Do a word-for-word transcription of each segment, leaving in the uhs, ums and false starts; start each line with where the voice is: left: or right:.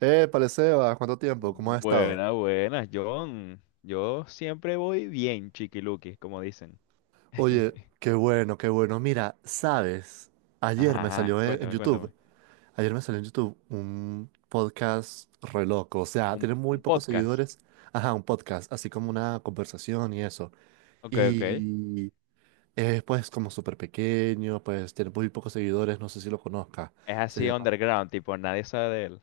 right: Eh, Paleseba, ¿cuánto tiempo? ¿Cómo has estado?
left: buena buena John. Yo siempre voy bien, chiquiluki, como dicen.
right: Oye, qué bueno, qué bueno. Mira, sabes, ayer
left: Ajá,
right: me
left: ajá,
right: salió en, en
left: cuéntame,
right: YouTube,
left: cuéntame.
right: ayer me salió en YouTube un podcast re loco, o sea,
left: ¿Un,
right: tiene muy
left: un
right: pocos
left: podcast?
right: seguidores, ajá, un podcast, así como una conversación y eso.
left: Ok, ok.
right: Y es pues como súper pequeño, pues tiene muy pocos seguidores, no sé si lo conozca.
left: Es
right: Se
left: así
right: llama...
left: underground, tipo, nadie sabe de él.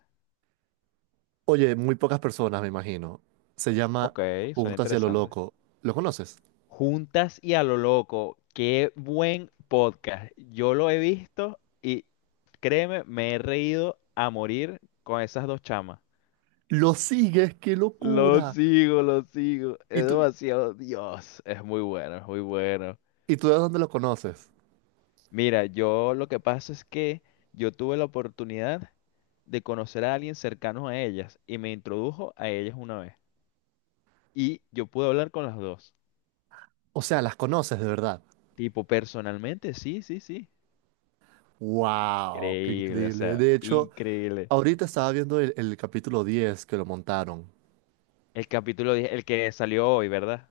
right: Oye, muy pocas personas, me imagino. Se llama
left: Ok, suena
right: Juntas y a lo
left: interesante.
right: loco. ¿Lo conoces?
left: Juntas y a lo loco, qué buen podcast. Yo lo he visto y créeme, me he reído a morir con esas dos chamas.
right: Lo sigues, qué
left: Lo
right: locura.
left: sigo, lo sigo.
right: Y
left: Es
right: tú,
left: demasiado, Dios, es muy bueno, es muy bueno.
right: ¿Y tú de dónde lo conoces?
left: Mira, yo lo que pasa es que yo tuve la oportunidad de conocer a alguien cercano a ellas y me introdujo a ellas una vez. Y yo pude hablar con las dos.
right: O sea, las conoces de verdad.
left: Tipo, personalmente, sí, sí, sí.
right: ¡Wow! ¡Qué
left: Increíble, o
right: increíble!
left: sea,
right: De hecho,
left: increíble.
right: ahorita estaba viendo el, el capítulo diez que lo montaron.
left: El capítulo, die- el que salió hoy, ¿verdad?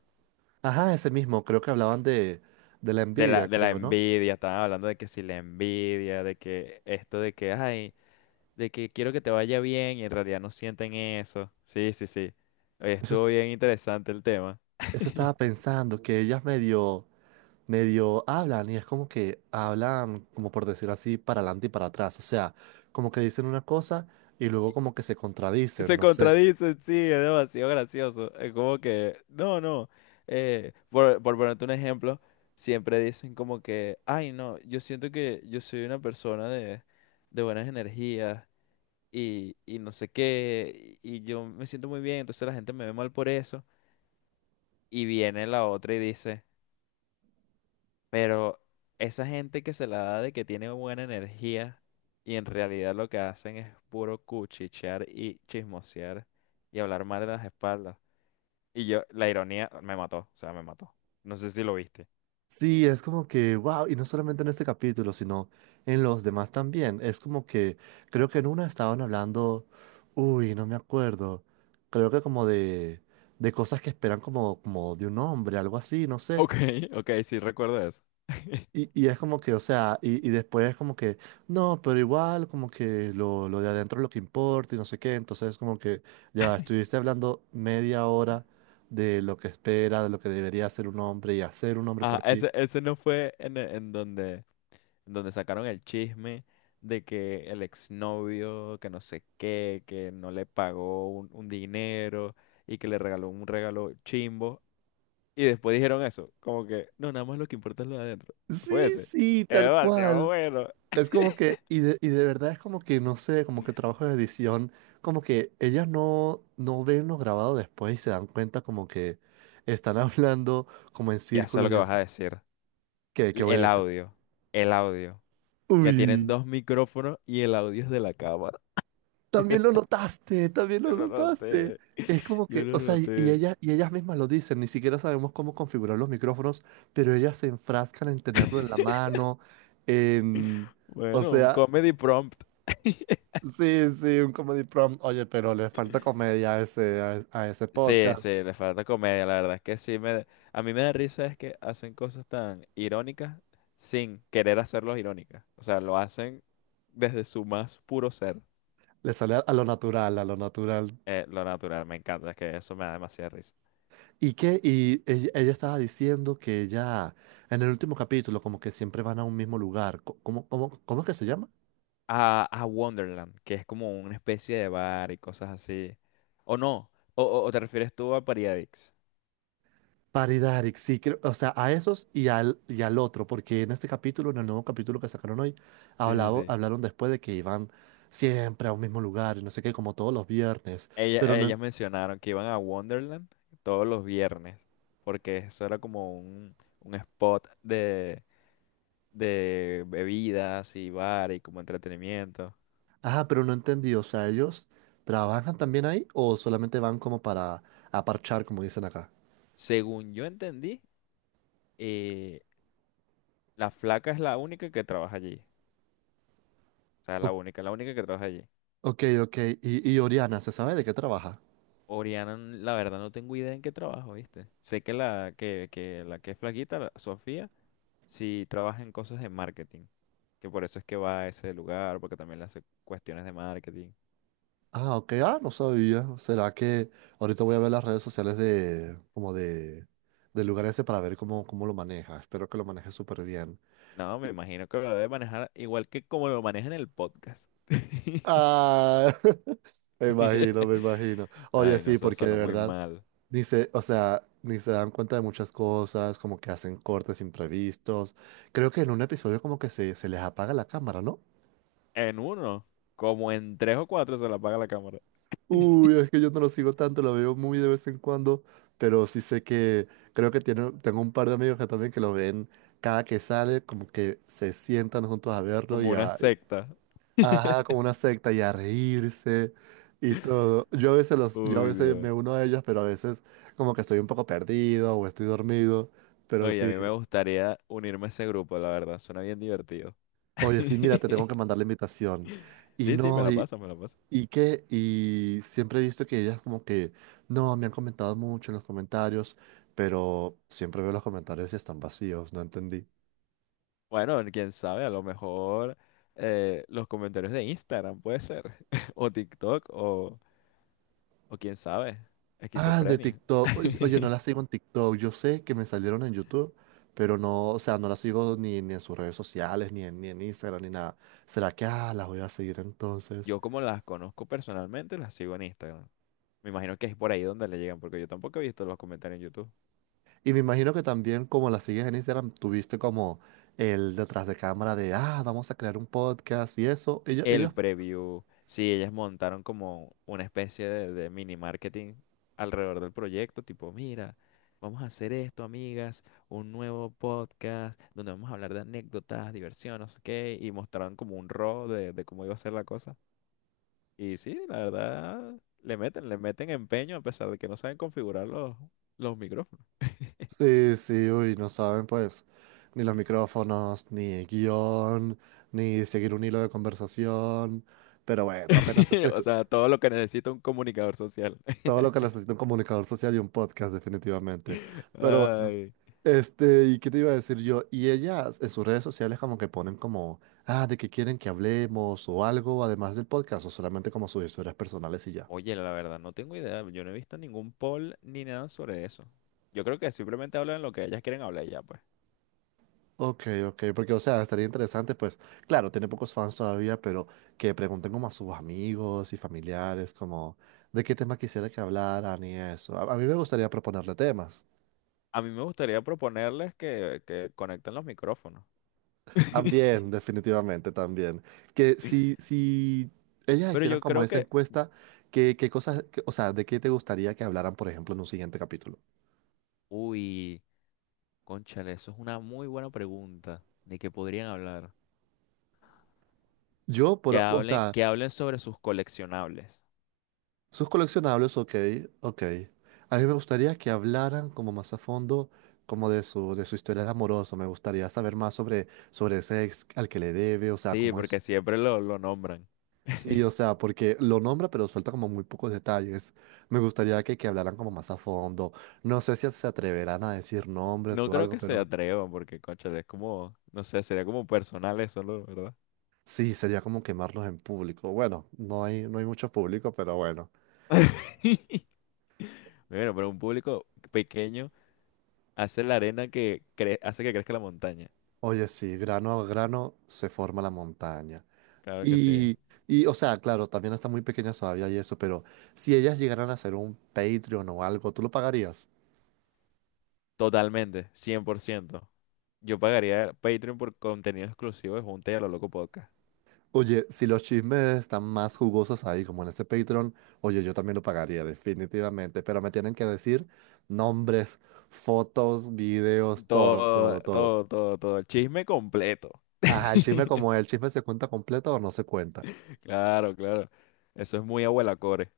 right: Ajá, ese mismo. Creo que hablaban de, de la
left: De la,
right: envidia,
left: de la
right: creo, ¿no?
left: envidia, estaban hablando de que si la envidia, de que esto, de que, ay, de que quiero que te vaya bien y en realidad no sienten eso. Sí, sí, sí. Oye,
right: Eso,
left: estuvo bien interesante el tema.
right: eso estaba pensando, que ellas medio, medio hablan y es como que hablan, como por decir así, para adelante y para atrás. O sea, como que dicen una cosa y luego como que se contradicen,
left: Se
right: no sé.
left: contradicen, sí, es demasiado gracioso. Es como que, no, no. eh, por, por ponerte un ejemplo, siempre dicen como que, ay, no, yo siento que yo soy una persona de, de buenas energías, y, y no sé qué, y, y yo me siento muy bien, entonces la gente me ve mal por eso. Y viene la otra y dice, pero esa gente que se la da de que tiene buena energía y en realidad lo que hacen es puro cuchichear y chismosear y hablar mal de las espaldas. Y yo, la ironía me mató, o sea, me mató. No sé si lo viste.
right: Sí, es como que, wow, y no solamente en este capítulo, sino en los demás también. Es como que, creo que en una estaban hablando, uy, no me acuerdo, creo que como de, de cosas que esperan como, como de un hombre, algo así, no sé.
left: Ok, ok, sí recuerdo eso.
right: Y, y es como que, o sea, y, y después es como que, no, pero igual como que lo, lo de adentro es lo que importa y no sé qué. Entonces es como que, ya va, estuviste hablando media hora de lo que espera, de lo que debería hacer un hombre y hacer un hombre
left: Ah,
right: por ti.
left: ese, ese no fue en, e- en donde, en donde sacaron el chisme de que el exnovio, que no sé qué, que no le pagó un, un dinero y que le regaló un regalo chimbo. Y después dijeron eso, como que, no, nada más lo que importa es lo de adentro. Fue
right: Sí,
left: ese.
right: sí,
left: Es
right: tal
left: demasiado
right: cual.
left: bueno.
right: Es como que, y de, y de verdad es como que, no sé, como que el trabajo de edición, como que ellas no, no ven lo grabado después y se dan cuenta como que están hablando como en
left: Ya sé lo
right: círculos
left: que
right: y
left: vas
right: es,
left: a decir.
right: ¿qué, qué
left: L-
right: voy a
left: El
right: decir?
left: audio, el audio, que tienen
right: Uy,
left: dos micrófonos y el audio es de la cámara.
right: también lo notaste, también
left: Yo
right: lo
left: lo
right: notaste.
left: noté,
right: Es como
left: yo
right: que,
left: lo
right: o sea, y, y
left: noté.
right: ellas, y ellas mismas lo dicen, ni siquiera sabemos cómo configurar los micrófonos, pero ellas se enfrascan en tenerlo en la mano, en... O
left: Bueno, un
right: sea,
left: comedy prompt.
right: sí, sí, un comedy prompt. Oye, pero le falta comedia a ese, a, a ese
left: Sí, sí,
right: podcast.
left: le falta comedia, la verdad es que sí me... A mí me da risa es que hacen cosas tan irónicas sin querer hacerlos irónicas. O sea, lo hacen desde su más puro ser,
right: Le sale a, a lo natural, a lo natural.
left: eh, lo natural, me encanta, es que eso me da demasiada risa.
right: ¿Y qué? Y ella, ella estaba diciendo que ya en el último capítulo, como que siempre van a un mismo lugar. Co- ¿Cómo, cómo, cómo es que se llama?
left: a, a, Wonderland, que es como una especie de bar y cosas así. O no, o, o- o te refieres tú a Pariadix.
right: Paridaric, sí, creo- o sea, a esos y al, y al otro, porque en este capítulo, en el nuevo capítulo que sacaron hoy,
left: Sí, sí,
right: hablado-
left: sí.
right: hablaron después de que iban siempre a un mismo lugar y no sé qué, como todos los viernes, pero
left: Ella-
right: no,
left: ellas mencionaron que iban a Wonderland todos los viernes, porque eso era como un, un spot de, de bebidas y bar y como entretenimiento.
right: ah, pero no entendí, o sea, ¿ellos trabajan también ahí o solamente van como para aparchar, como dicen acá?
left: Según yo entendí, eh, la flaca es la única que trabaja allí. O sea,
right: O-
left: la única, la única que trabaja allí.
right: ok, ok, y, y Oriana, ¿se sabe de qué trabaja?
left: Oriana, n- la verdad no tengo idea en qué trabajo, ¿viste? Sé que la que, que la que es flaquita, la- Sofía, sí trabaja en cosas de marketing, que por eso es que va a ese lugar, porque también le hace cuestiones de marketing.
right: Ah, ok, ah, no sabía. ¿Será que ahorita voy a ver las redes sociales de, como de, del lugar ese para ver cómo, cómo lo maneja? Espero que lo maneje súper bien.
left: No, me imagino que lo debe manejar igual que como lo maneja en el podcast.
right: Ah, me imagino, me imagino. Oye,
left: Ay, no,
right: sí,
left: eso
right: porque de
left: sonó muy
right: verdad.
left: mal.
right: Ni se, o sea, ni se dan cuenta de muchas cosas, como que hacen cortes imprevistos. Creo que en un episodio como que se, se les apaga la cámara, ¿no?
left: En uno, como en tres o cuatro se la apaga la cámara.
right: Uy, es que yo no lo sigo tanto, lo veo muy de vez en cuando, pero sí sé que creo que tiene, tengo un par de amigos que también que lo ven cada que sale, como que se sientan juntos a verlo
left: Como
right: y
left: una
right: a,
left: secta.
right: ajá, como una secta y a reírse y todo. Yo a veces los, yo a
left: Uy,
right: veces
left: Dios.
right: me uno a ellos, pero a veces como que estoy un poco perdido o estoy dormido, pero
left: Oye, a
right: sí.
left: mí me gustaría unirme a ese grupo, la verdad, suena bien divertido.
right: Oye, sí, mira, te tengo que mandar la invitación. Y
left: Sí, sí, me
right: no,
left: la
right: y,
left: paso, me la paso.
right: y qué, y siempre he visto que ellas como que, no, me han comentado mucho en los comentarios, pero siempre veo los comentarios y están vacíos, no entendí.
left: Bueno, quién sabe, a lo mejor eh, los comentarios de Instagram puede ser, o TikTok, o, o quién sabe,
right: Ah, de
left: esquizofrenia.
right: TikTok. Oye, oye, no las sigo en TikTok. Yo sé que me salieron en YouTube, pero no, o sea, no las sigo ni, ni en sus redes sociales, ni en, ni en Instagram, ni nada. ¿Será que, ah, las voy a seguir entonces?
left: Yo como las conozco personalmente, las sigo en Instagram. Me imagino que es por ahí donde le llegan, porque yo tampoco he visto los comentarios en YouTube.
right: Y me imagino que también, como la sigues en Instagram, tuviste como el detrás de cámara de, ah, vamos a crear un podcast y eso. Ellos, ellos,
left: El preview, sí, ellas montaron como una especie de, de, mini marketing alrededor del proyecto, tipo, mira, vamos a hacer esto, amigas, un nuevo podcast donde vamos a hablar de anécdotas, diversión, no sé qué, y mostraron como un raw de, de cómo iba a ser la cosa. Y sí, la verdad, le meten, le meten empeño a pesar de que no saben configurar los, los micrófonos.
right: sí, sí, uy, no saben pues ni los micrófonos, ni el guión, ni seguir un hilo de conversación. Pero bueno, apenas es
left: O sea, todo lo que necesita un comunicador social.
right: todo lo que necesita un comunicador social y un podcast, definitivamente. Pero bueno.
left: Ay.
right: Este, ¿y qué te iba a decir yo? Y ellas en sus redes sociales como que ponen como, ah, de que quieren que hablemos o algo, además del podcast, o solamente como sus historias personales y ya.
left: Oye, la verdad, no tengo idea. Yo no he visto ningún poll ni nada sobre eso. Yo creo que simplemente hablan lo que ellas quieren hablar y ya, pues.
right: Ok, ok, porque o sea, estaría interesante, pues, claro, tiene pocos fans todavía, pero que pregunten como a sus amigos y familiares, como, de qué tema quisiera que hablaran y eso. A, a mí me gustaría proponerle temas.
left: A mí me gustaría proponerles que, que conecten los micrófonos.
right: También, definitivamente, también. Que si, si ellas
left: Pero
right: hicieran
left: yo
right: como
left: creo
right: esa
left: que...
right: encuesta, ¿qué, qué cosas, qué- o sea, de qué te gustaría que hablaran, por ejemplo, en un siguiente capítulo?
left: Uy, cónchale, eso es una muy buena pregunta. ¿De qué podrían hablar?
right: Yo,
left: Que
right: por, o
left: hablen,
right: sea,
left: que hablen sobre sus coleccionables.
right: sus coleccionables, ok, ok. A mí me gustaría que hablaran como más a fondo, como de su, de su historia de amoroso. Me gustaría saber más sobre, sobre ese ex al que le debe, o sea,
left: Sí,
right: cómo es
left: porque siempre lo, lo nombran.
right: sí, o sea, porque lo nombra, pero suelta como muy pocos detalles. Me gustaría que, que hablaran como más a fondo. No sé si se atreverán a decir nombres
left: No
right: o
left: creo
right: algo,
left: que se
right: pero
left: atrevan, porque, cónchale, es como... No sé, sería como personal eso, ¿no? ¿Verdad?
right: sí, sería como quemarlos en público. Bueno, no hay, no hay mucho público, pero bueno.
left: Bueno, pero un público pequeño hace la arena que cre- hace que crezca la montaña.
right: Oye, sí, grano a grano se forma la montaña.
left: Claro que sí.
right: Y, y, o sea, claro, también están muy pequeñas todavía y eso, pero si ellas llegaran a hacer un Patreon o algo, ¿tú lo pagarías?
left: Totalmente, cien por ciento. Yo pagaría Patreon por contenido exclusivo de Junta y a lo Loco Podcast.
right: Oye, si los chismes están más jugosos ahí, como en ese Patreon, oye, yo también lo pagaría, definitivamente. Pero me tienen que decir nombres, fotos, videos, todo,
left: Todo,
right: todo, todo.
left: todo, todo, todo. El chisme completo.
right: Ajá, el chisme como el chisme se cuenta completo o no se cuenta.
left: Claro, claro. Eso es muy abuela core.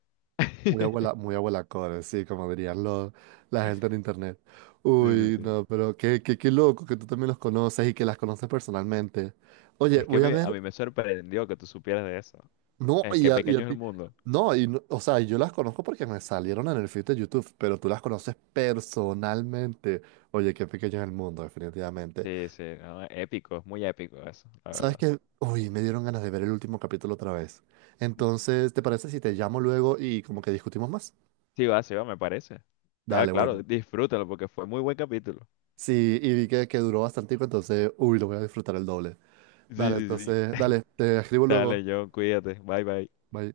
right: Muy abuela, muy abuela core, sí, como dirían los, la gente en internet.
left: Sí, sí,
right: Uy,
left: sí.
right: no, pero qué, qué, qué loco que tú también los conoces y que las conoces personalmente. Oye,
left: Es que
right: voy a
left: me- a
right: ver
left: mí me sorprendió que tú supieras de eso.
right: no,
left: Es
right: y
left: que
right: a, y a
left: pequeño es el
right: ti.
left: mundo.
right: No, y no- o sea, yo las conozco porque me salieron en el feed de YouTube, pero tú las conoces personalmente. Oye, qué pequeño es el mundo, definitivamente.
left: Sí, sí, no, épico, es muy épico eso, la
right: ¿Sabes
left: verdad.
right: qué? Uy, me dieron ganas de ver el último capítulo otra vez. Entonces, ¿te parece si te llamo luego y como que discutimos más?
left: Sí va, sí va, me parece. Ah,
right: Dale,
left: claro,
right: bueno.
left: disfrútalo porque fue muy buen capítulo.
right: Sí, y vi que, que duró bastante, entonces, uy, lo voy a disfrutar el doble.
left: Sí,
right: Dale,
left: sí, sí.
right: entonces, dale, te escribo
left: Dale,
right: luego.
left: John, cuídate. Bye, bye.
right: Bye.